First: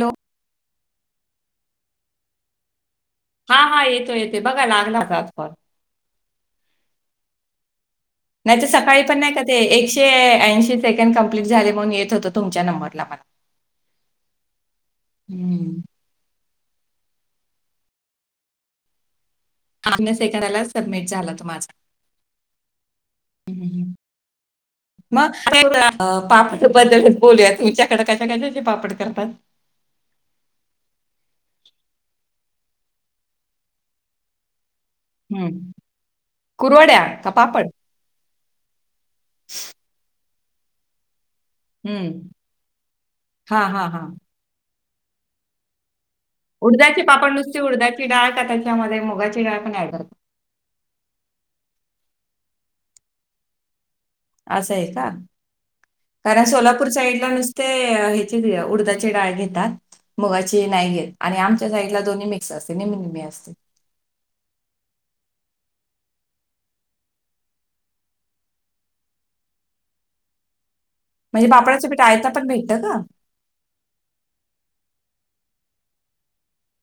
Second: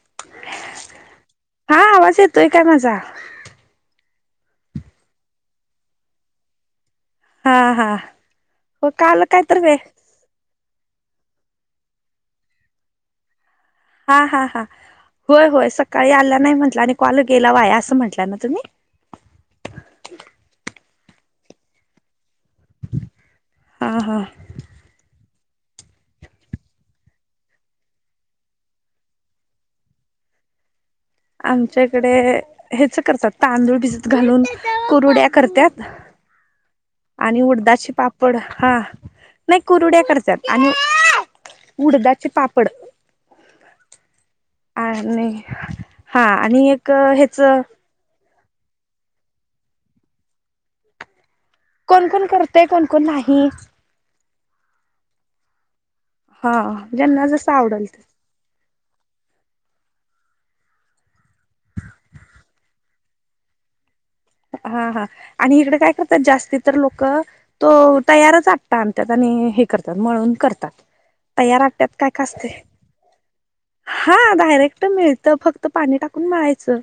Hello. हा आवाज येतोय काय माझा? हा हा येतो येते बघा लागलाचात फ हा हा नाही तर हो सकाळी पण काल नाही काय का ते तर वे एकशे ऐंशी सेकंड कंप्लीट झाले म्हणून येत होतं तुमच्या नंबरला मला हा हा हा होय होय हं. सकाळी आला नाही म्हंटलं आणि कॉल गेला वाया असं म्हंटलं ना तुम्ही अन्य सेकंदाला सबमिट झाला त माझा हां हा हा ग ते पापड बद्दलच बोलूया तुमच्याकडे कशा कशाशी पापड करतात आमच्याकडे हेच करतात तांदूळ भिजत घालून कुरुड्या करतात कुरवाड्या आणि उडदाचे पापड हा नाही कुरुड्या करतात आणि हं. उडदाचे पापड हां, हां, हां. आणि हा आणि एक ह्याच चिडा आहे का त्याच्यामध्ये मुगा चिडा पण ड करतो कोण कोण करतेय कोणकण नाही असं आहे का कारण हा सोलापूर साईड ज्यांना ला जसं आवडल तस नुसते उडदाचे डाळे घेतात मुगाची नाय गेल आणि आमच्या साईडला दोन्ही मिक्स असते निम्मीनममी असते हा हा आणि इकडे काय करतात जास्ती तर लोक तो तयारच आत आणि त्यात आणि हे करतात म्हळून करतात म्हणजे तयार पापडाचं हतात पीठ काय आयता पण काचते भेटतं का हा डायरेक्ट मिळतं फक्त पाणी टाकून मिळायचं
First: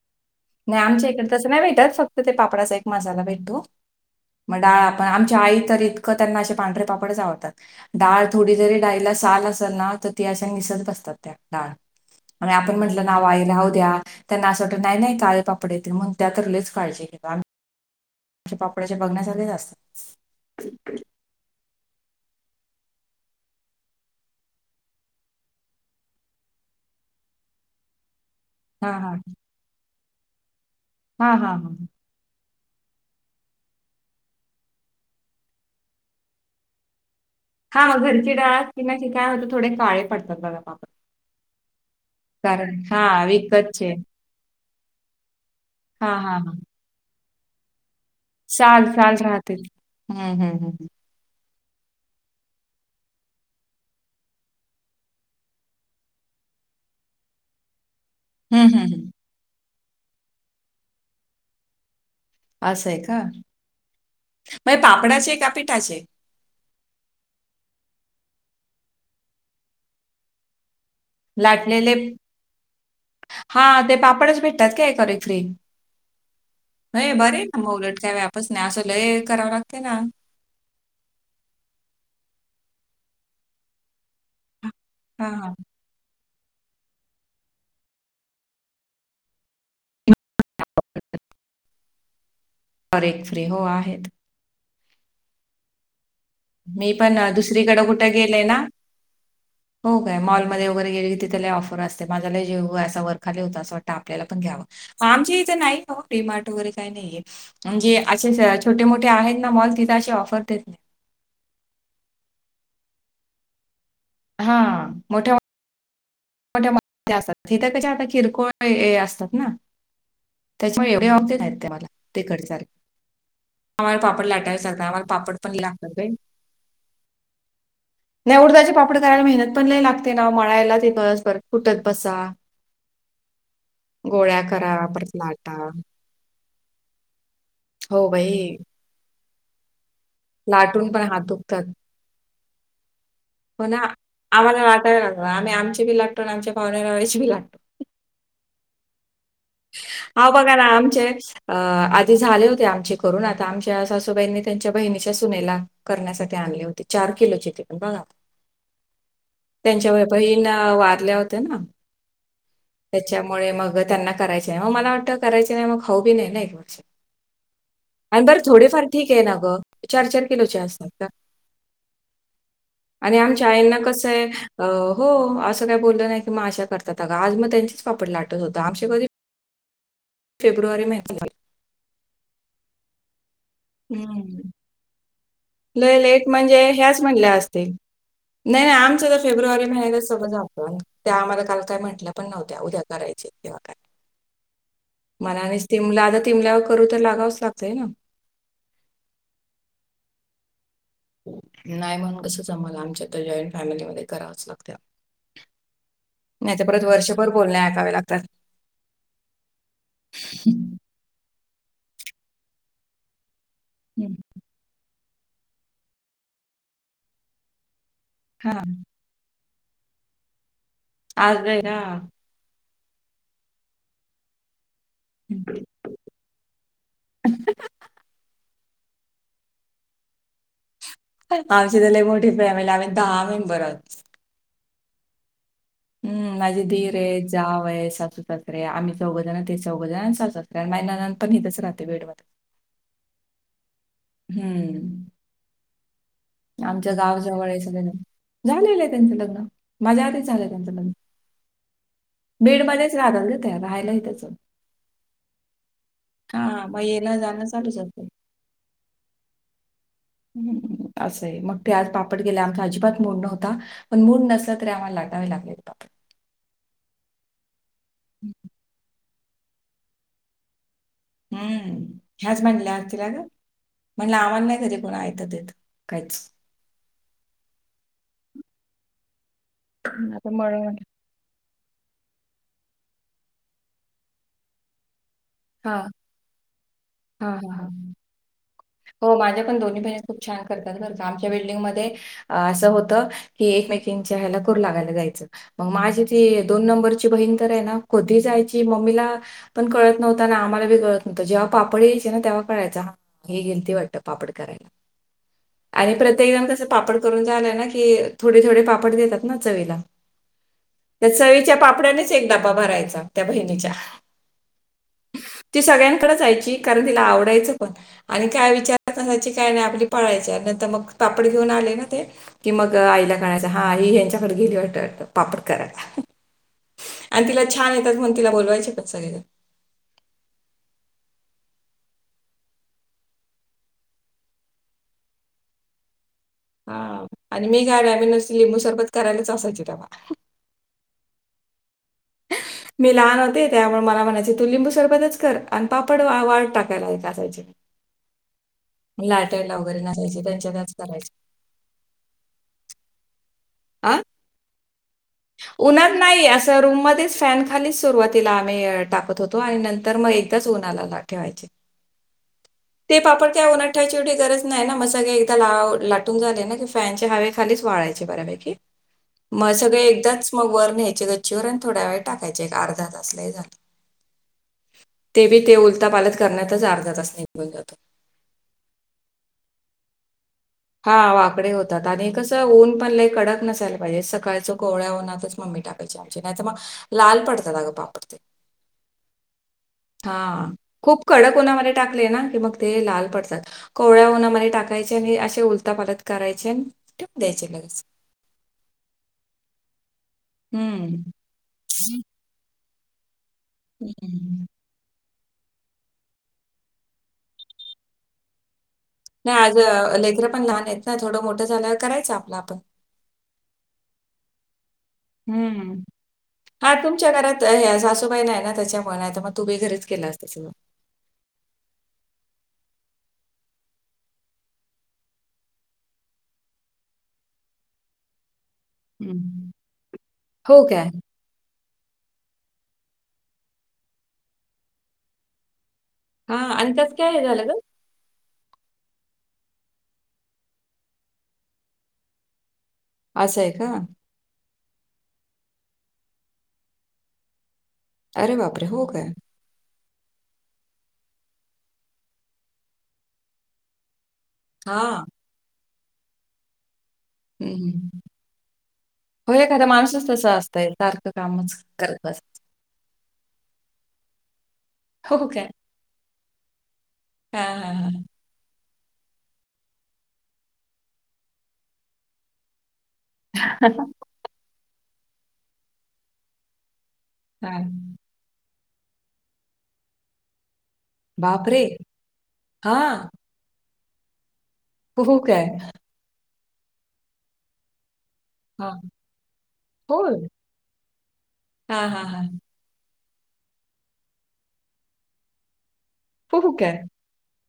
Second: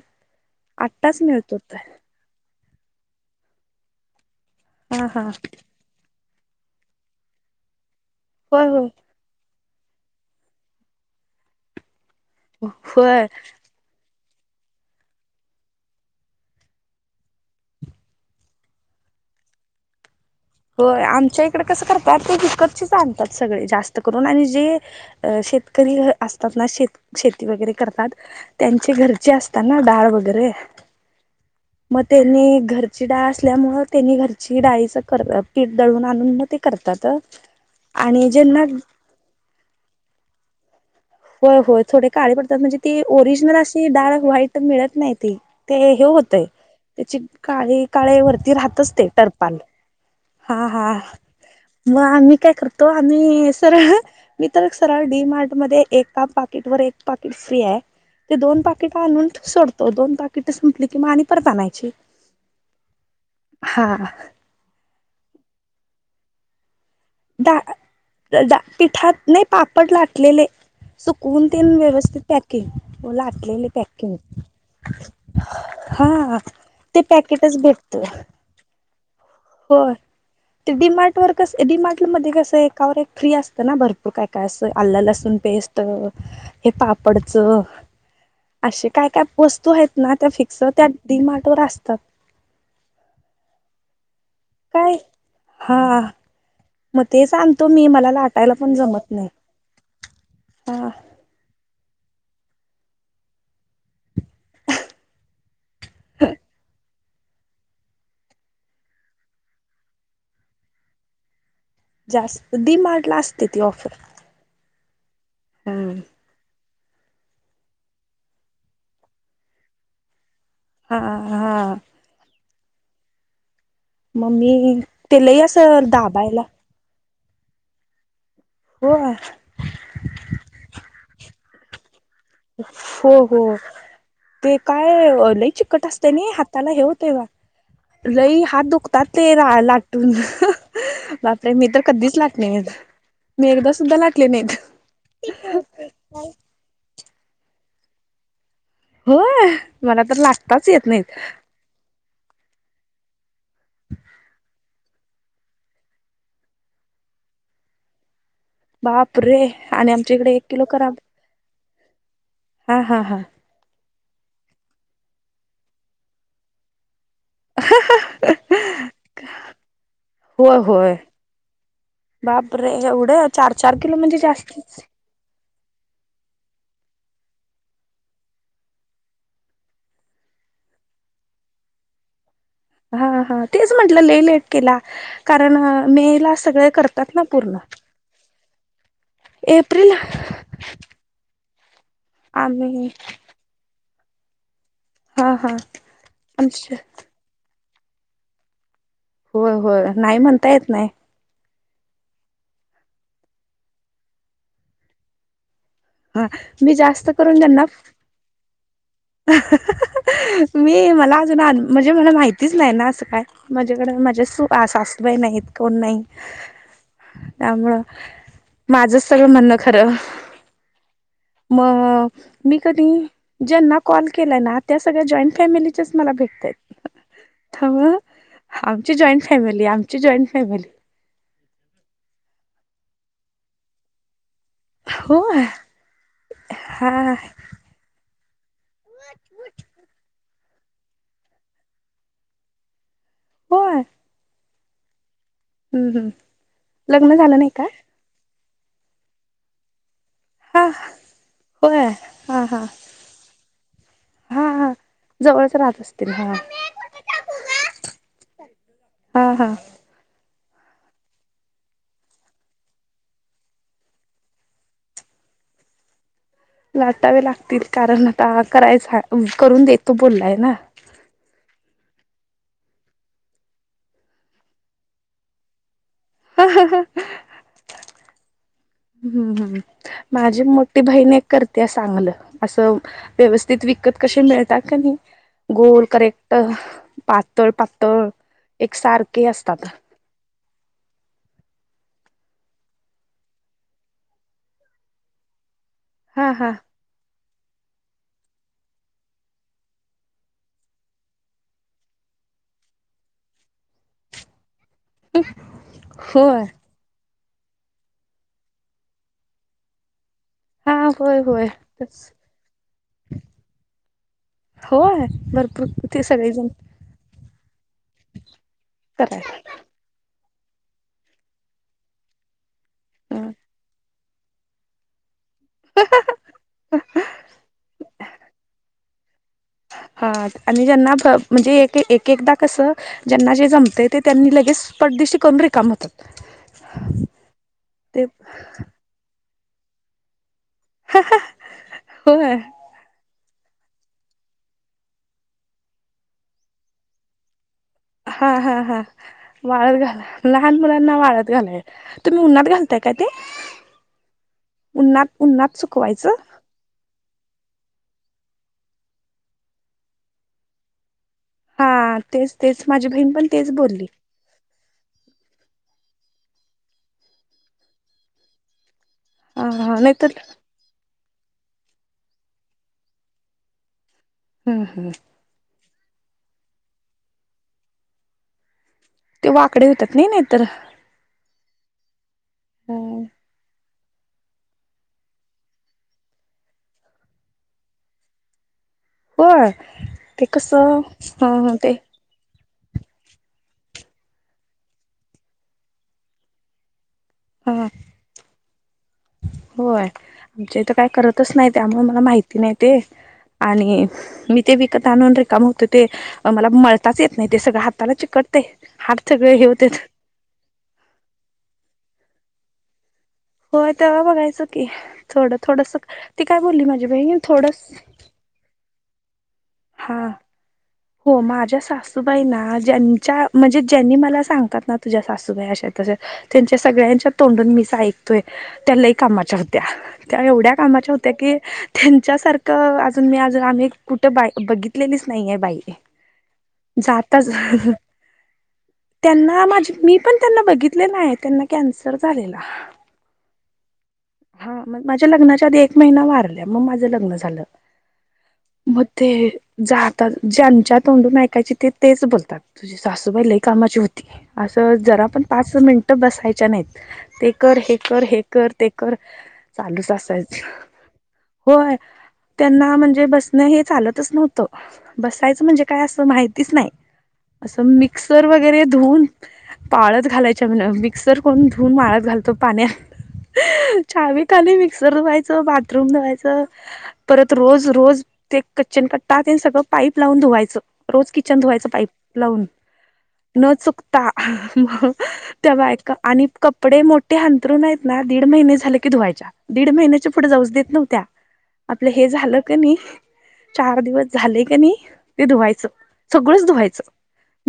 नाही आमच्या इकडेंसं नाही भेटतात फक्त ते पापडाचा एक मसाला भेटतो मग डाळ आपण हा हा आमच्या आई त नाे पांढरे पापडवतात डा होय थोडीरी होय डाला साल त अशा निसत बसतात त्या डाळ आणि आपण म्हंटलं ना होय वाय राहू द्या त्यांना असं वाटत नाही काळे पापड येतील म्हण त्या तरलीच काळजी घे म्हणे पापड्याच्या बघण्यासारखेच असतात हो आमच्या इकडे कसं करतात ते हिकतचेच आणतात सगळे जास्त करून आणि जे अ शेतकरी असतात ना शेत शेती वगैरे करतात हा त्यांचे हा घरचे असतात ना डाळ वगैरे हा हा हा मग त्यांनी घरची डाळ असल्यामु त्यांनी घरची डाळीच पीठ दळून आणून मग ते करतात हा मग आणि घरची ज्यांना डळच की नाही क काय होतं थोडे काळे पडतात बघा पापात होय होय थोडी काळी पडतात म्हणजे ती हा ओरिजनल अशी विकतचे डाळ व्हाईट मिळत नाही त ते हे हा हा होतय हा त्याची काळे काळे वरती साल राहतच ते साल राहते टरपाल हम्म हम्म हा हम्म हा मग आम्ही काय करतो आम्ही सरळ मी तर सरळ डी मार्ट मध्ये एका पाकिट वर एक पाकिट फ्री आहे ते दोन हम्म हम्म पाकिट हम्म. आणून सोडतो तो दोन पाकिट संपली की आणि परत आणायची असं आहे का हा मे पापडाचे का पिठाचे दा पिठात नाही पापड लाटलेले सुकवून ते लाटलेले व्यवस्थित पॅकिंग हा लाटलेले ते पॅकिंग पापडच भेटतात काय करे फ्री हा ते पॅकेटच भेटतं बस नाही असलय करावं लागते ना ते डी मार्ट वर कस डी मार्ट मध्ये कसं एकावर एक फ्री असतना भरत काय काय असं हा आल्ला लसूण हा पेस्ट हे पापडच असे काय काय वस्तू आहेत ना त्या फिक्सर त्या डी मार्ट वर असत परे एक फ्री हो आहेत काय हा मी मग पण ते अ, सांगतो दुसरीकडे मी कुठे मला गेले लाटायला ना पण जमत नाही हो काय मॉलमध्ये हा वगैरे गेले क ति त्याला ऑफर असते माझ्याला जेव अस वरखाले होता असं वाटत आपल्याला पण घ्यावा आमच्या इथ नाही ह फ्रीमार्ट वगैरे काही नाहीय म्हणजे असे छोटे मोठे आहेत ना मॉल तिथं असे ऑफर देत नाही जास्त दि मार्टला असते ती ऑफर हा मोठ्या हम् मोठ्या असात इथे कश आता किरकोळ असतात ना त्याच्यामुळे एवढे हा ऑब नाही हा त्या मला ते घरी चाल आमर पापड मग लाटावे सख मी आम ते पापड लई पण असं लागत दाबायला नाही उडताची हो पापड करायला मेहनत पण नाही लागते ना मळायला तथ कुठत बसा हो हो गोळ्या ते करा, परत काय लय लाटा. चिकट अस त्यानी हाताला हे होते बा हो लई बाई हात दुखतात ते रा लाटून लाटून पण हात बापरे मी दुखतात तर कधीच लाटले नाही होणा आम्हाला वाटायला लागणार आम्ही आमची बी लागतो आणि आमच्या पाहुनेळेची बी लागतो होय मला तर अहो बघा ना लागताच येत आमचे नाहीत अ आधी झाले होते आमचे करून आता आमच्या सासूबाईंनी त्यांच्या बहिणीच्या सुनेला करण्यासाठी आणली होती चार किलोची ते पण बघा बापरे आणि त्यांच्या व आमच्या इकडे एक बहीण किलो करा वारल्या होत्या ना हा हा हा त्याच्यामुळे मग त्यांना करायच नाही मग मला वाटत करायच नाही मग हऊ बी नाही ना एक वर्ष आणि बरं थोडेफार ठीक आहे ना गं चार चार होय किलोचे असतात होय का बापरे आणि एवढं आमच्या चार चार आईंना किलो कसं म्हणजे आहे अ जास्तीच हो असं काय बोललं नाही की मग आशा करतात आज मग त्यांचेच पापड लाटत होता आमच्या कधी फेब्रवारी महि हा हा तेच म्हंटलं ले लेट हम्म. केला कारण लय मे लेट ला म्हणजे सगळे ह्याच करतात ना म्हणल्या पूर्ण असतील नाही नाही आमचं तर फेब्रुवारी एप्रिल महिन्या सगळं जात आहे त्या आम्हाला काल काय म्हंटल्या पण नव्हत्या उद्या आम्ही करायचे तेव्हा काय हा मला हा आणि तिमला आता तिमल्यावर आमच्या करू तर लागावंच लागतंय ना हो हो नाही म्हणता येत नाही नाही म्हण कसच आम्हाला आमच्या तर जॉईंट फॅमिलीमध्येध्ये करावंच लागत हा मी जास्त करून घना ऐकावे लागतात हम्म. मी मला म्हणजे म्हण माहितीच नाही ना असं काय म्हझेकडे माझ अस बा नाहीत कोण नाही त्यामुं हा माझ सगळं म्हणणं खरं आज आहे ना मग मी कधी ज्यांना कॉल केला ना त्या सगळ्या जॉईंट हम्म. फॅमिली मला भेटतात म आमची जॉईंट फॅमिली आमची जॉईंट फॅमिली आमची त्या एक मोठी फॅमिली आम्ही दहा मेंबर आहोत हो हम् माझी ीर हा आहे जाव आहे सासूसासर आहे आम्ही चौघ जण ते चौघ जण सास ण महिन्यांतर नहच राहते वेळ मध्ये होय हम्म हम्म् आमच्या लग्न झालं गावाजवळ नाही आहे का सगळे झालेलं आहे त्यांचं लग्न माझ्या आच झालंय हा त्यांचं लग्न होय हा बीड हा मध्येच राधलेत राहायलाही त्याच हा हा जवळच राहत असतील हा मग येला जाण चालूच होतं. हा हा. ह् असंय मग ते आज पापट गेले आमचा अजिबात मोड नव्हता. पण मूड नसलं तरी आम्हाला लाटावे लागले आहेत बा. लाटावे लागतील कारण आता करायचा करून देतो बोललाय ना. हम्म ह्याज बनला हतरग म्हणलं आम्हला नाही कधी कोण आयात देत काहीच हम्म हम्म आता माझी मळण मोठी बहिण करत्या चांगलं असं व्यवस्थित विकत कशी मिळतात का नाही. हा गोल करेक्ट हा पातळ हा हा पातळ एक हो सारखे माझ्या पण असतात. दोन्ही बहिणी खूप छान करतात ब आमच्या बिल्डिंगमध्येध्ये असं होत की एकमेकीच्या ह्याला कर लागायला जायचं मग माझी हा ते हा दोन नंबर बहीण तर आहे ना कधी जायची मम्मीला पण कळत नव्हता ना आम्हाला ब कळत नव्हं जेव्हा पापड यायचे ना तेव्हा कळायचा हा. ही गिंती वाटत पापड करायला आणि प्रत्येक होय जण कसं? पापड करून झालाय ना की थोडे थोडे पापड देतात ना चवीला हा त्या होय होय चवीच्या पापड्यानेच एक डाबा भरायचा त्या बहिणीच्या होय ती भरपूर ते सगळ्यांकडे सगळेजण जायची कारण तिला आवडायचं पण आणि काय विचारत न त्याची करायला काय नाही आपली पाळायच्या नंतर मग पापड घेऊन आले ना ते कि मग आईला कळायच हा आई यां्यांच्याकडे गेली वाट पापड करायला आणि तिला छान येतात म्हणून तिला बोलवायचे पत सगळे- हां आणि जेना म्हणजे एक एक एकदा कसं? ज्यांना जे जमते ते त्यांनी लगेच पडदिशी करून रिकाम होतात. हा आणि मी काय ते मी नुसती लिंबू सरबत करायलाच असायचे तेव होय. मी लहान होते त्यामुळे मला म्हणायचे तू लिंबू सरबतच कर आणि पापड वाट टाकायला आहे असायची. हा हा हा वाळत वगैरे नसायचे घाला त्यांच्या लहान त्याच मुलांना करायचे वाळत घालाय. तुम्ही उन्हात घालताय का ते आ उननाात उन्हात सुकवायचं. तर रूममध्येध्येच फॅन खालीच सुरुवातीला आम्ही टाकत होतो आणि नंतर मग एकदाच उन्हाळाला ठेवायचे. हा तेच तेच माझी ते बहीण पण पापड तेच काय बोलली उन्याचीवढी गरज नाही ना म सगळे एकदा ला लाटून झाले ना की फॅनचे हवे खालीच वाळायचे बऱ्यापैकी मग हा सगळे नाहीतर एकदाच मग वर न्यायचे गच्चीवर आणि थोड्या वेळ टाकायचे एक अर्धा तासलाही झालं. हम् हम. ते बी ते उलता पालत करण्यातच अर्धा तास निघून जातो. ते वाकडे होतात नाही नाहीतर हा वाकडे होतात आणि कसं ऊन पणला कडक नसायला पाहिजे सकाळच कोहळ्या नातच मम्मी टाकाय. मची नाही त्या म लाल पडता दाग पापड ते होय हा ते कसं खूप कडक ह उन्हामध्ये ते टाकले ना कि मग ते लाल पडतात कोळ्या उनमध्ये टाकायचे आणि असे उलता पालत करायचे ठेवून द्यायचे हा लगेच. होय आमच्या इथं हं. काय करतच नाही त्यामुळे मला माहिती नाही ते आणि मी हं. ते विक. तून रिकाम होतो ते मला मळताच येत नाही ते सगळं हाताला चिकट ते हारथ का हे होते. लेकररा पण लहान आहेत. नाही थोडं मोठं झाल्या करायचं आपला आपण होय तेव्हा बघायचं की थोडं थोडस हं. ती काय बोलली माझी बहीण थोडस तो काही नाही ना त्याच्यामुळे आता मग तू बही घरीच हा केलं असते त्या हो माझ्या सासूबाईंना ज्यांच्या म्हणजे ज्यांनी मला सांगतात ना तुझ्या सासूबाई अशा तसे त्यांच्या सगळ्यांच्या तोंडून मी सा त्या लई कामाच्या हं. होत्या त्या एवढ्या हो काय? कामाच्या होत्या की त्यांच्यासारखं अजून मी अज आम्ही कुठं बा बघितलेलीच नाहीय बाईर हां आणि त्यात काय हे जातच झालं गं? त्यांना माझे मी पण त्यांना बघितलेलं आहे त्यांना कॅन्सर झालेला असं आहे का हा मग माझ्या लग्नाच्या आधी एक महिना वारल्या मग माझं लग्न झालं अरे बापरे! हो काय? मते ज ज्यांच्या तोंडून ऐकायची ते तेच बोलतात तुझी सासूबाईलाही कामाची होती असं हां. जरा पण पाच मिनिट बसायच्या नाहीत ते हं, कर हे हं. कर हे कर ते कर हो एखादा चालूच माणसच तस असायच असतय सारखं कामच होय करत असत त्यांना म्हणजे बसणं हे चालतच नव्हतं बसायचं म्हणजे काय असं माहितीच नाही हां, असं हां, मिक्स हां. मिक्सर वगैरे धुवून पाळत घालायच्या म्ह मिक्सर कोून धुवून माळत घालतो पाण्यात चाहावीिकाली मिक्सर धुवायचं बाथरूम धुवायचं परत काय रोज रोज ते कच्चन कट्टा ते सगळं पाईप लावून धुवायचं रोज किचन बापरे धुवायच पाईप लावून हा न चुकता मग फुहू काय ते बायक आणि कपडे मोठे हंतरून आहेत ना दीड महिने हा झाले की धुवायच्या दीड महिन्याच्या होय पुढे जाऊ देत नव्हत्या हा आपलं हा हे हा झालं क नाही चार दिवस झाले क नाही ते धुवायचं सगळंच फुहू काय धुवायचं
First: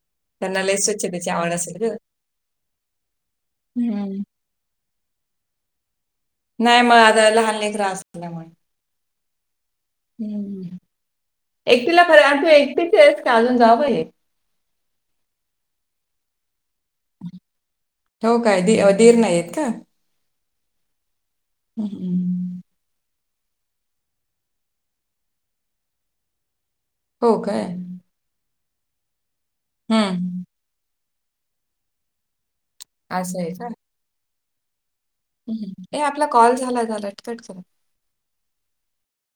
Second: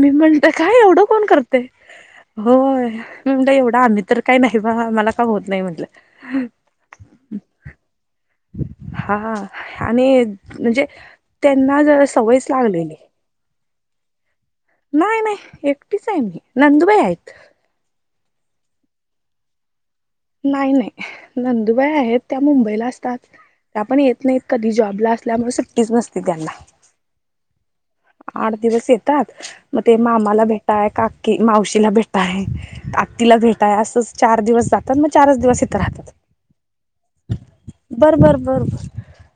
मी म्हणते त्यांना लय काय एवढं कोण स्वच्छतेची आवड करते असेल ग होयणट एवढं आम्ही तर हम्म. काही नाही बा मला का होत नाही म्हटलं नाही मग आता ल हलने त्रास झाल्यामुळे हा आणि म्हणजे त्यांना ज एकटीला फरक आणि सवयच तू लागलेली एकटीच आहेस का अजून जावं आहे नाही नाही एकटीच आहे मी नंदूबाई आहेत हो काय दीरण येत का नाही नाही नंदुबाई आहेत त्या हम्म. मुंबईला असतात त्या पण येत नाहीत कधी जॉबला असल्यामुळे सुट्टीच नसती त्यांना हो काय आठ दिवस येतात मग ते मामाला हम्म भेटाय काकी मावशीला भेटा आहे आत् तिला असं भेटाय असंच चार दिवस जातात मग चार ह ए आपला कॉल झाला झाला टिकट झा बरोबर बरोबर